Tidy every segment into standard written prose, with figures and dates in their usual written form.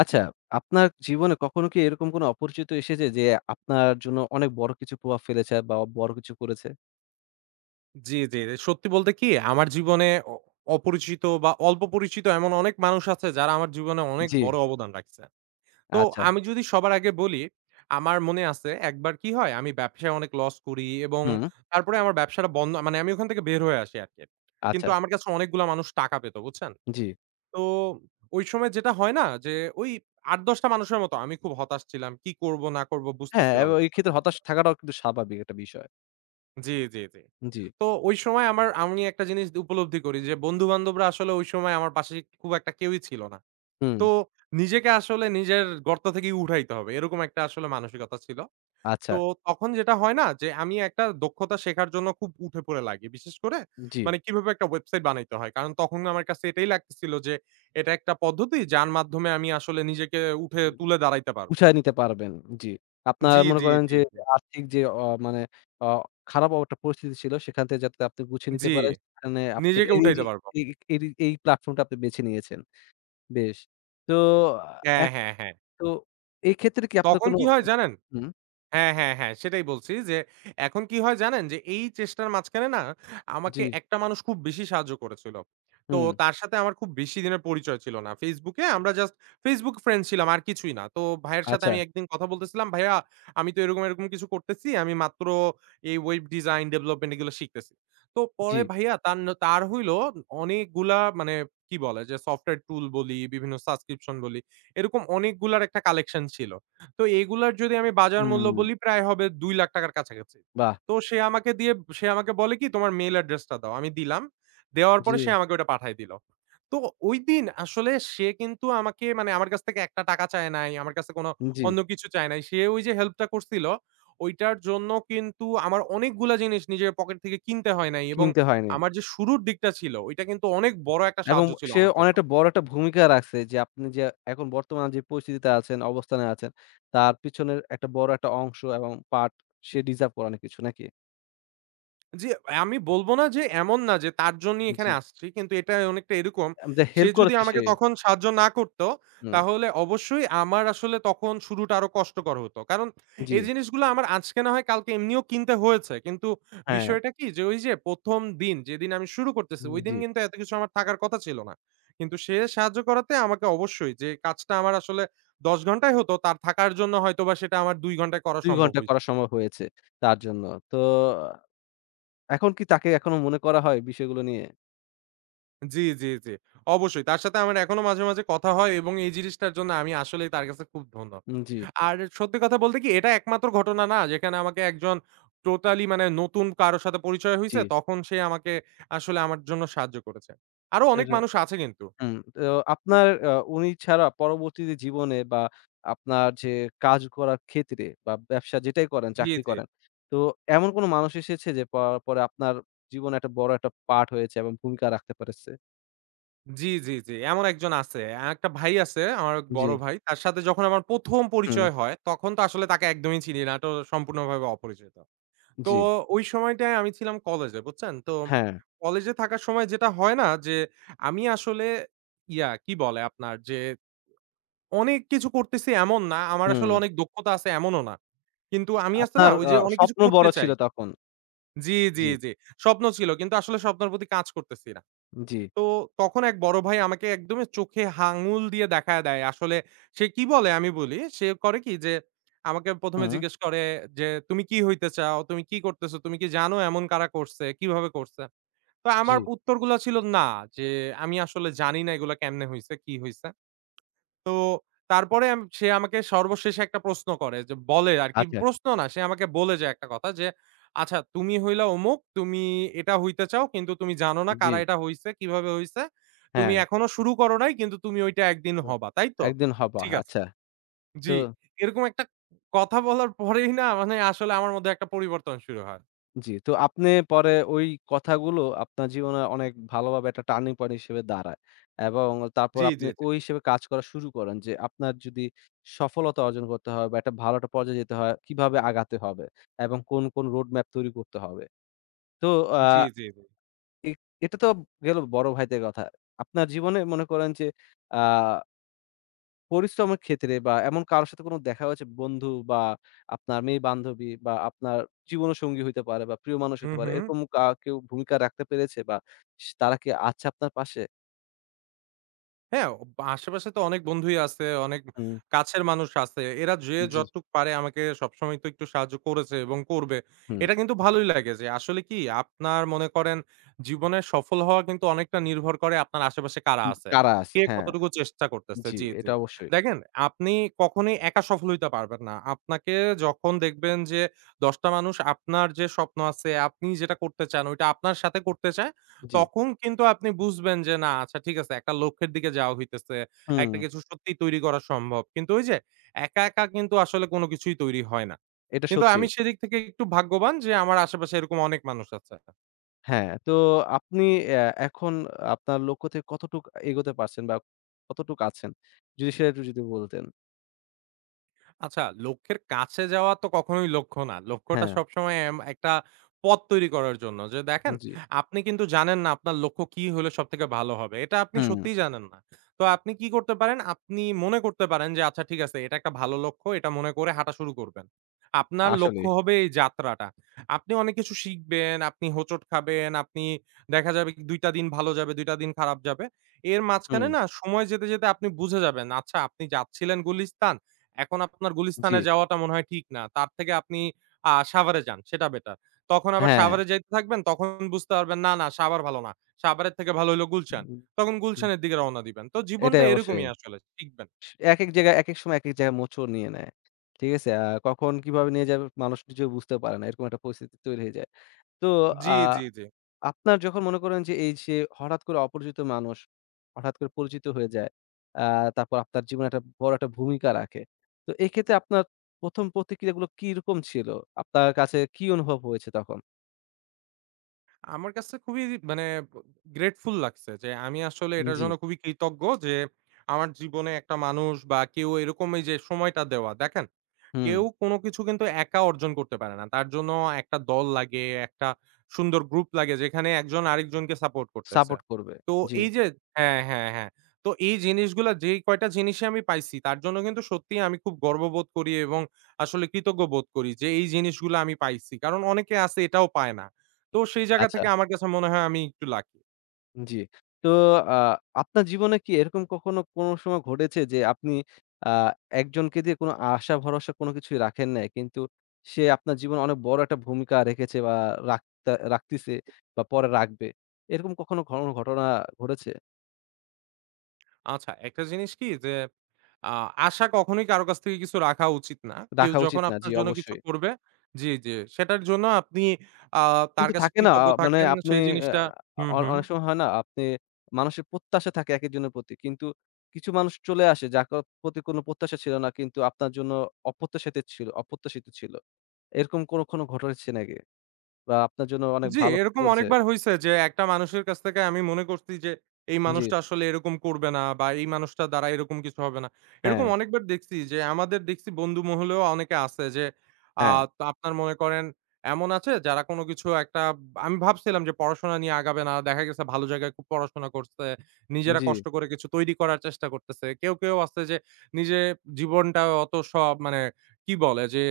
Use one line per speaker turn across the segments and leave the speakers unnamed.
আচ্ছা, আপনার জীবনে কখনো কি এরকম কোনো অপরিচিত এসেছে যে আপনার জন্য অনেক বড় কিছু প্রভাব ফেলেছে বা বড় কিছু করেছে?
জি, জি। সত্যি বলতে কি আমার জীবনে অপরিচিত বা অল্প পরিচিত এমন অনেক মানুষ আছে যারা আমার জীবনে অনেক
জি,
বড় অবদান রাখছে। তো
আচ্ছা।
আমি যদি সবার আগে বলি, আমার মনে আছে একবার কি হয় আমি ব্যবসায় অনেক লস করি এবং
হুম,
তারপরে আমার ব্যবসাটা বন্ধ মানে আমি ওখান থেকে বের হয়ে আসি আরকি।
আচ্ছা,
কিন্তু আমার কাছে অনেকগুলা মানুষ টাকা পেত, বুঝছেন?
জি।
তো ওই সময় যেটা হয় না যে ওই ৮-১০ টা মানুষের মতো আমি খুব হতাশ ছিলাম। কি করব না করব
হ্যাঁ,
বুঝতেছিলাম
এবং
না
এই
সত্যি
ক্ষেত্রে হতাশ
বলতে।
থাকাটাও কিন্তু স্বাভাবিক একটা বিষয়।
জি, জি, জি।
জি,
তো ওই সময় আমি একটা জিনিস উপলব্ধি করি যে বন্ধু-বান্ধবরা আসলে ওই সময় আমার পাশে খুব একটা কেউই ছিল না।
হুম,
তো নিজেকে আসলে নিজের গর্ত থেকেই উঠাইতে হবে। এরকম একটা আসলে মানসিকতা ছিল।
আচ্ছা,
তো তখন যেটা হয় না যে আমি একটা দক্ষতা শেখার জন্য খুব উঠে পড়ে লাগি। বিশেষ করে
জি।
মানে কিভাবে একটা ওয়েবসাইট বানাইতে হয়। কারণ তখন আমার কাছে এটাই লাগতেছিল যে এটা একটা পদ্ধতি যার মাধ্যমে আমি আসলে নিজেকে উঠে
উ
তুলে দাঁড়াইতে পারবো।
গুছায় নিতে পারবেন। জি। আপনার
জি,
মনে
জি,
করেন
জি,
যে
জি।
আর্থিক যে মানে অ খারাপ একটা পরিস্থিতি ছিল সেখান থেকে যাতে আপনি গুছিয়ে নিতে
জি,
পারেন সেখানে আপনি
নিজেকে
এই
উঠাইতে
যে
পারবো।
এই এই এই প্ল্যাটফর্মটা আপনি বেছে নিয়েছেন। বেশ। তো আ
হ্যাঁ, হ্যাঁ, হ্যাঁ।
তো এই ক্ষেত্রে কি আপনার
তখন
কোনো
কি হয় জানেন?
হুম,
হ্যাঁ, হ্যাঁ, হ্যাঁ, সেটাই বলছি যে এখন কি হয় জানেন? যে এই চেষ্টার মাঝখানে না
জি,
আমাকে একটা মানুষ খুব বেশি সাহায্য করেছিল। তো
হুম,
তার সাথে আমার খুব বেশি দিনের পরিচয় ছিল না। Facebook এ আমরা জাস্ট Facebook ফ্রেন্ড ছিলাম আর কিছুই না। তো ভাইয়ের সাথে
আচ্ছা,
আমি একদিন কথা বলতেছিলাম, "ভাইয়া আমি তো এরকম, এরকম কিছু করতেছি। আমি মাত্র এই ওয়েব ডিজাইন, ডেভেলপমেন্ট এগুলো শিখতেছি।" তো
জি,
পরে ভাইয়া তার হইলো অনেকগুলা মানে কি বলে যে সফটওয়্যার টুল বলি, বিভিন্ন সাবস্ক্রিপশন বলি, এরকম অনেকগুলার একটা কালেকশন ছিল। তো এগুলার যদি আমি বাজার মূল্য
হুম,
বলি প্রায় হবে ৳২,০০,০০০ র কাছাকাছি।
বাহ!
তো সে আমাকে বলে কি, "তোমার মেইল অ্যাড্রেসটা দাও।" আমি দিলাম। দেওয়ার
জি,
পরে সে আমাকে ওটা পাঠায় দিল। তো ঐদিন আসলে সে কিন্তু আমাকে মানে আমার কাছ থেকে একটা টাকা চায় নাই। আমার কাছে কোনো
জি,
অন্য কিছু চায় নাই। সে ওই যে হেল্পটা করছিল, ওইটার জন্য কিন্তু আমার অনেকগুলা জিনিস নিজের পকেট থেকে কিনতে হয় নাই এবং
কিনতে হয়নি
আমার যে শুরুর দিকটা ছিল, ওইটা কিন্তু অনেক বড় একটা
এবং
সাহায্য ছিল
সে
আমার জন্য।
অনেকটা বড় একটা ভূমিকা রাখছে যে আপনি যে এখন বর্তমান যে পরিস্থিতিতে আছেন, অবস্থানে আছেন, তার পিছনের একটা বড় একটা অংশ এবং পার্ট সে ডিজার্ভ করে অনেক কিছু নাকি?
জি, আমি বলব না যে এমন না যে তার জন্যই এখানে
জি,
আসছি। কিন্তু এটা অনেকটা এরকম।
আম যে
সে
হেল্প
যদি
করেছে
আমাকে
সে
তখন সাহায্য না করত,
হুম,
তাহলে অবশ্যই আমার আসলে তখন শুরুটা আরো কষ্টকর হতো। কারণ
জি,
এই জিনিসগুলো আমার আজকে না হয় কালকে এমনিও কিনতে হয়েছে। কিন্তু
হ্যাঁ,
বিষয়টা কি যে ওই যে ১ম দিন যেদিন আমি শুরু করতেছি,
হুম,
ওইদিন
জি,
কিন্তু এত কিছু আমার থাকার কথা ছিল না। কিন্তু সে সাহায্য করাতে আমাকে অবশ্যই যে কাজটা আমার আসলে ১০ ঘন্টায় হতো, তার থাকার জন্য হয়তোবা সেটা আমার ২ ঘন্টায় করা
২
সম্ভব
ঘন্টা
হইছে।
করা সম্ভব হয়েছে তার জন্য। তো এখন কি তাকে এখনো মনে করা হয় বিষয়গুলো নিয়ে?
জি, জি, জি। অবশ্যই। তার সাথে আমার এখনো মাঝে, মাঝে কথা হয় এবং এই জিনিসটার জন্য আমি আসলেই তার কাছে খুব ধন্য।
উম জি,
আর সত্যি কথা বলতে কি এটা একমাত্র ঘটনা না যেখানে আমাকে একজন টোটালি মানে নতুন কারো সাথে পরিচয়
জি,
হইছে তখন সে আমাকে আসলে আমার জন্য সাহায্য করেছে। আরো অনেক
এটা
মানুষ আছে কিন্তু।
হুম, তো আপনার উনি ছাড়া পরবর্তীতে জীবনে বা আপনার যে কাজ করার ক্ষেত্রে বা ব্যবসা যেটাই করেন,
জি,
চাকরি
জি।
করেন। তো এমন কোন মানুষ এসেছে যে পরে আপনার জীবনে একটা বড় একটা পার্ট হয়েছে এবং ভূমিকা রাখতে পেরেছে?
জি, জি, জি। এমন একজন আছে। একটা ভাই আছে আমার
জি,
বড় ভাই। তার সাথে যখন আমার ১ম
হুম।
পরিচয় হয় তখন তো আসলে তাকে একদমই চিনি না। তো সম্পূর্ণভাবে অপরিচিত। তো
জি।
ওই সময়টায় আমি ছিলাম কলেজে, বুঝছেন? তো
হ্যাঁ,
কলেজে থাকার সময় যেটা হয় না যে, আমি আসলে কি বলে আপনার যে, অনেক কিছু করতেছি এমন না। আমার
হুম।
আসলে অনেক দক্ষতা আছে এমনও না। কিন্তু আমি আছে না
আপনার
ওই যে অনেক কিছু
স্বপ্ন
করতে
বড়
চাই।
ছিল তখন।
জি, জি,
জি।
জি। স্বপ্ন ছিল। কিন্তু আসলে স্বপ্নের প্রতি কাজ করতেছি না।
জি,
তো তখন এক বড় ভাই আমাকে একদমই চোখে আঙুল দিয়ে দেখায় দেয়। আসলে সে কি বলে আমি বলি। সে করে কি যে আমাকে ১ম এ
হুম।
জিজ্ঞেস করে যে, "তুমি কি হইতে চাও? তুমি কি করতেছো? তুমি কি জানো এমন কারা করছে? কিভাবে করছে?" তো আমার
জি,
উত্তরগুলা ছিল না যে, "আমি আসলে জানি না এগুলা কেমনে হইছে? কি হইছে?" তো তারপরে সে আমাকে সর্বশেষে একটা প্রশ্ন করে যে বলে আরকি
আচ্ছা।
প্রশ্ন না সে আমাকে বলে যায় একটা কথা যে, "আচ্ছা তুমি হইলা অমুক, তুমি এটা হইতে চাও কিন্তু তুমি জানো না
জি,
কারা এটা হইছে, কিভাবে হইছে। তুমি
হ্যাঁ।
এখনো শুরু করো নাই কিন্তু তুমি ওইটা একদিন
তো
হবা। তাই তো?"
একদিন হবা।
ঠিক আছে।
আচ্ছা, তো
জি। এরকম একটা কথা বলার পরেই না মানে আসলে আমার মধ্যে একটা পরিবর্তন শুরু হয়।
জি, তো আপনি পরে ওই কথাগুলো আপনার জীবনে অনেক ভালোভাবে একটা টার্নিং পয়েন্ট হিসেবে দাঁড়ায়। এবং তারপর
জি,
আপনি
জি, জি।
ওই হিসেবে কাজ করা শুরু করেন যে আপনার যদি সফলতা অর্জন করতে হয় বা একটা ভালো একটা পর্যায়ে যেতে হয়, কিভাবে আগাতে হবে এবং কোন রোড ম্যাপ তৈরি করতে হবে। তো আ
জি, জি, জি।
এ এটা তো গেল বড় ভাইদের কথা। আপনার জীবনে মনে করেন যে আ পরিশ্রমের ক্ষেত্রে বা এমন কারো সাথে কোনো দেখা হয়েছে বন্ধু বা আপনার মেয়ে-বান্ধবী বা আপনার জীবনসঙ্গী হইতে পারে বা প্রিয় মানুষ
হু,
হইতে পারে।
হু।
এরকম কেউ ভূমিকা রাখতে পেরেছে বা তারা কি আছে আপনার পাশে?
হ্যাঁ, আশেপাশে তো অনেক বন্ধুই আছে, অনেক
হুম,
কাছের মানুষ আছে। এরা যে
জি,
যতটুক পারে আমাকে সবসময় তো একটু সাহায্য করেছে এবং করবে।
হুম,
এটা কিন্তু ভালোই লাগে যে আসলে কি আপনার মনে করেন জীবনে সফল হওয়া কিন্তু অনেকটা নির্ভর করে আপনার আশেপাশে কারা
হুম,
আছে।
কারা আছে?
কে
হ্যাঁ,
কতটুকু চেষ্টা করতেছে।
জি,
জি, জি।
এটা অবশ্যই।
দেখেন আপনি কখনোই একা সফল হইতে পারবেন না। আপনাকে যখন দেখবেন যে ১০ টা মানুষ আপনার যে স্বপ্ন আছে, আপনি যেটা করতে চান ওইটা আপনার সাথে করতে চায়
জি,
তখন কিন্তু আপনি বুঝবেন যে না আচ্ছা ঠিক আছে একটা লক্ষ্যের দিকে যাওয়া হইতেছে।
হুম,
একটা কিছু সত্যিই তৈরি করা সম্ভব। কিন্তু ওই যে একা, একা কিন্তু আসলে কোন কিছুই তৈরি হয় না।
এটা
কিন্তু
সত্যি।
আমি সেদিক থেকে একটু ভাগ্যবান যে আমার আশেপাশে এরকম অনেক মানুষ আছে।
হ্যাঁ, তো আপনি অ্যা এখন আপনার লক্ষ্য থেকে কতটুক এগোতে পারছেন বা কতটুক আছেন? যদি সেটা একটু যদি বলতেন।
আচ্ছা, লক্ষ্যের কাছে যাওয়া তো কখনোই লক্ষ্য না। লক্ষ্যটা
হ্যাঁ,
সবসময় একটা পথ তৈরি করার জন্য। যে দেখেন,
জি,
আপনি কিন্তু জানেন না আপনার লক্ষ্য কি হলে সবথেকে ভালো হবে। এটা আপনি
হুম,
সত্যিই জানেন না। তো আপনি কি করতে পারেন? আপনি মনে করতে পারেন যে আচ্ছা ঠিক আছে এটা একটা ভালো লক্ষ্য। এটা মনে করে হাঁটা শুরু করবেন। আপনার লক্ষ্য
আসলেই।
হবে এই যাত্রাটা। আপনি অনেক কিছু শিখবেন, আপনি হোঁচট খাবেন, আপনি দেখা যাবে কি ২ টা দিন ভালো যাবে, ২ টা দিন খারাপ যাবে। এর
হুম,
মাঝখানে না সময় যেতে, যেতে আপনি বুঝে যাবেন আচ্ছা আপনি যাচ্ছিলেন গুলিস্তান, এখন আপনার
জি,
গুলিস্তানে যাওয়াটা মনে হয় ঠিক না। তার থেকে আপনি সাভারে যান, সেটা বেটার। তখন আবার
হ্যাঁ।
সাভারে যাইতে থাকবেন, তখন বুঝতে পারবেন না, না সাভার ভালো না। সাভারের থেকে ভালো হইলো গুলশান। তখন
হুম,
গুলশানের দিকে রওনা দিবেন। তো জীবনটা
এটাই অবশ্যই।
এরকমই আসলে শিখবেন।
একেক জায়গায় একেক সময় একেক জায়গায় মোচড় নিয়ে নেয়। ঠিক আছে? কখন কিভাবে নিয়ে যাবে মানুষ নিজেও বুঝতে পারে না। এরকম একটা পরিস্থিতি তৈরি হয়ে যায়। তো
জি,
আ
জি, জি।
আপনার যখন মনে করেন যে এই যে হঠাৎ করে অপরিচিত মানুষ হঠাৎ করে পরিচিত হয়ে যায়। আ তারপর আপনার জীবনে একটা বড় একটা ভূমিকা রাখে। তো এক্ষেত্রে আপনার ১ম প্রতিক্রিয়াগুলো কিরকম ছিল? আপনার কাছে কি অনুভব হয়েছে তখন?
আমার কাছে খুবই মানে গ্রেটফুল লাগছে যে আমি আসলে এটার
জি।
জন্য খুবই কৃতজ্ঞ যে আমার জীবনে একটা মানুষ বা কেউ এরকম এই যে সময়টা দেওয়া। দেখেন
হুম।
কেউ কোনো কিছু কিন্তু একা অর্জন করতে পারে না। তার জন্য একটা দল লাগে, একটা সুন্দর গ্রুপ লাগে যেখানে একজন আরেকজনকে সাপোর্ট করতেছে।
সাপোর্ট করবে।
তো
জি।
এই যে হ্যাঁ, হ্যাঁ, হ্যাঁ। তো এই জিনিসগুলা যেই কয়টা জিনিসই আমি পাইছি তার জন্য কিন্তু সত্যিই আমি খুব গর্ববোধ করি এবং আসলে কৃতজ্ঞ বোধ করি যে এই জিনিসগুলা আমি পাইছি। কারণ অনেকে আছে এটাও পায় না। তো সেই জায়গা
আচ্ছা।
থেকে আমার কাছে মনে হয় আমি একটু লাকি।
জি। তো আ আপনার জীবনে কি এরকম কখনো কোনো সময় ঘটেছে যে আপনি আ একজনকে দিয়ে কোনো আশা ভরসা কোনো কিছুই রাখেন নাই। কিন্তু সে আপনার জীবনে অনেক বড় একটা ভূমিকা রেখেছে বা রাখতে রাখতিছে বা পরে রাখবে। এরকম কখনো কোনো ঘটনা ঘটেছে?
আচ্ছা, একটা জিনিস কি যে আ আশা কখনোই কারো কাছ থেকে কিছু রাখা উচিত না। কেউ
রাখা
যখন
উচিত না। জি,
আপনার জন্য কিছু
অবশ্যই।
করবে জি, জি। সেটার জন্য আপনি আ তার
কিন্তু
কাছে
থাকে না
কৃতজ্ঞ
মানে
থাকেন
আপনি
সেই
অ্যা
জিনিসটা হুম, হুম।
অনেক সময় হয় না আপনি মানুষের প্রত্যাশা থাকে একেকজনের প্রতি। কিন্তু কিছু মানুষ চলে আসে যার প্রতি কোনো প্রত্যাশা ছিল না কিন্তু আপনার জন্য অপ্রত্যাশিত ছিল অপ্রত্যাশিত ছিল। এরকম কোনো ঘটনা হচ্ছে নাকি? বা আপনার জন্য অনেক
জি,
ভালো কিছু
এরকম
করেছে?
অনেকবার হইছে যে একটা মানুষের কাছ থেকে আমি মনে করছি যে এই
জি।
মানুষটা আসলে এরকম করবে না বা এই মানুষটা দ্বারা এরকম কিছু হবে না।
হ্যাঁ,
এরকম অনেকবার দেখছি যে আমাদের দেখছি বন্ধু মহলেও অনেকে আছে যে আ
হ্যাঁ।
আপনার মনে করেন এমন আছে যারা কোনো কিছু একটা আমি ভাবছিলাম যে পড়াশোনা নিয়ে আগাবে না। দেখা গেছে ভালো জায়গায় খুব পড়াশোনা করছে। নিজেরা
জি।
কষ্ট করে কিছু তৈরি করার চেষ্টা করতেছে। কেউ, কেউ আছে যে নিজে জীবনটা অত সব মানে কি বলে যে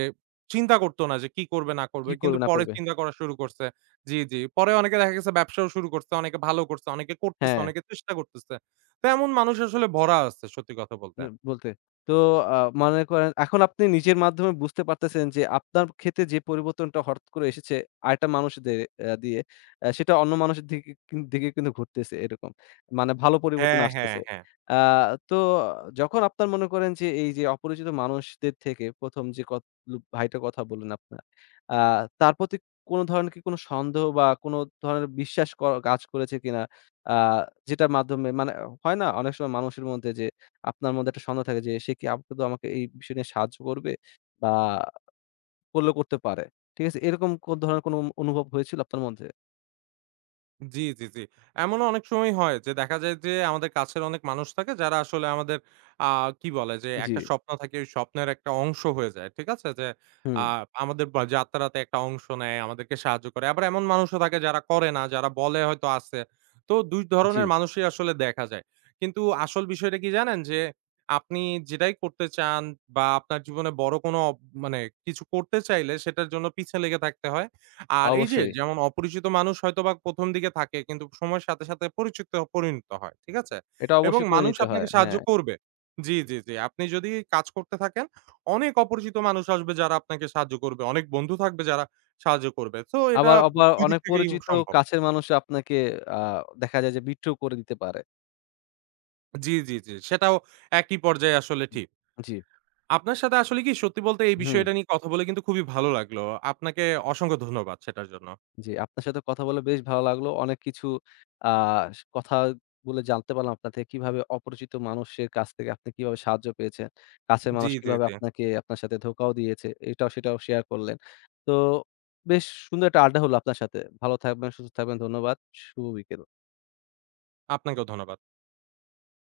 চিন্তা করতো না যে কি করবে না করবে।
কি
কিন্তু
করবে না
পরে
করবে?
চিন্তা করা শুরু করছে। জি, জি। পরে অনেকে দেখা গেছে ব্যবসাও শুরু করছে, অনেকে ভালো করছে, অনেকে করতেছে,
হ্যাঁ।
অনেকে চেষ্টা করতেছে। তো এমন মানুষ আসলে ভরা আছে সত্যি কথা বলতে।
না বলতে। তো আ মনে করেন এখন আপনি নিজের মাধ্যমে বুঝতে পারতেছেন যে আপনার ক্ষেত্রে যে পরিবর্তনটা হঠাৎ করে এসেছে আরেকটা মানুষদের দিয়ে সেটা অন্য মানুষের দিকে দিকে কিন্তু ঘুরতেছে এরকম। মানে ভালো পরিবর্তন
হ্যাঁ, হ্যাঁ,
আসতেছে।
হ্যাঁ।
আ তো যখন আপনার মনে করেন যে এই যে অপরিচিত মানুষদের থেকে ১ম যে ভাইটার কথা বললেন আপনার, আ তার প্রতি কোন ধরনের কি কোন সন্দেহ বা কোন ধরনের বিশ্বাস কাজ করেছে কিনা? আ যেটার মাধ্যমে মানে হয় না অনেক সময় মানুষের মধ্যে যে আপনার মধ্যে একটা সন্দেহ থাকে যে, সে কি আদৌ আমাকে এই বিষয় নিয়ে সাহায্য করবে? বা করলেও করতে পারে। ঠিক আছে? এরকম কোন ধরনের কোনো অনুভব হয়েছিল আপনার মধ্যে?
জি, জি, জি। এমনও অনেক সময় হয় যে দেখা যায় যে আমাদের কাছের অনেক মানুষ থাকে যারা আসলে আমাদের আ কি বলে যে
জি,
একটা স্বপ্ন থাকে ওই স্বপ্নের একটা অংশ হয়ে যায়। ঠিক আছে? যে
হুম,
আ আমাদের বা যাত্রাতে একটা অংশ নেয়, আমাদেরকে সাহায্য করে। আবার এমন মানুষও থাকে যারা করে না, যারা বলে হয়তো আছে। তো ২
জি,
ধরনের মানুষই আসলে দেখা যায়। কিন্তু আসল বিষয়টা কি জানেন? যে আপনি যেটাই করতে চান বা আপনার জীবনে বড় কোনো মানে কিছু করতে চাইলে সেটার জন্য পিছে লেগে থাকতে হয়। আর এই যে
অবশ্যই।
যেমন অপরিচিত মানুষ হয়তোবা ১ম দিকে থাকে কিন্তু সময়ের সাথে, সাথে পরিণত হয়। ঠিক আছে?
এটা
এবং
অবশ্যই করে
মানুষ
নিতে হয়।
আপনাকে সাহায্য
হ্যাঁ।
করবে। জি, জি, জি। আপনি যদি কাজ করতে থাকেন, অনেক অপরিচিত মানুষ আসবে যারা আপনাকে সাহায্য করবে। অনেক বন্ধু থাকবে যারা সাহায্য করবে। সো এটা
আবার আবার
২ দিক
অনেক
থেকেই
পরিচিত
সম্ভব।
কাছের মানুষ আপনাকে আ দেখা যায় যে বিট্রেও করে দিতে পারে।
জি, জি, জি। সেটাও একই পর্যায়ে আসলে
হুম।
ঠিক।
জি,
আপনার সাথে আসলে কি সত্যি বলতে এই
হুম।
বিষয়টা নিয়ে কথা বলে কিন্তু খুবই ভালো লাগলো। আপনাকে অসংখ্য ধন্যবাদ সেটার জন্য।
জি, আপনার সাথে কথা বলে বেশ ভালো লাগলো। অনেক কিছু আ কথা বলে জানতে পারলাম আপনার থেকে কিভাবে অপরিচিত মানুষের কাছ থেকে আপনি কিভাবে সাহায্য পেয়েছেন। কাছের
জি,
মানুষ
জি,
কিভাবে
জি।
আপনাকে আপনার সাথে ধোঁকাও দিয়েছে। এটাও সেটাও শেয়ার করলেন। তো বেশ সুন্দর একটা আড্ডা হলো আপনার সাথে। ভালো থাকবেন, সুস্থ থাকবেন। ধন্যবাদ। শুভ বিকেল।
আপনাকেও ধন্যবাদ।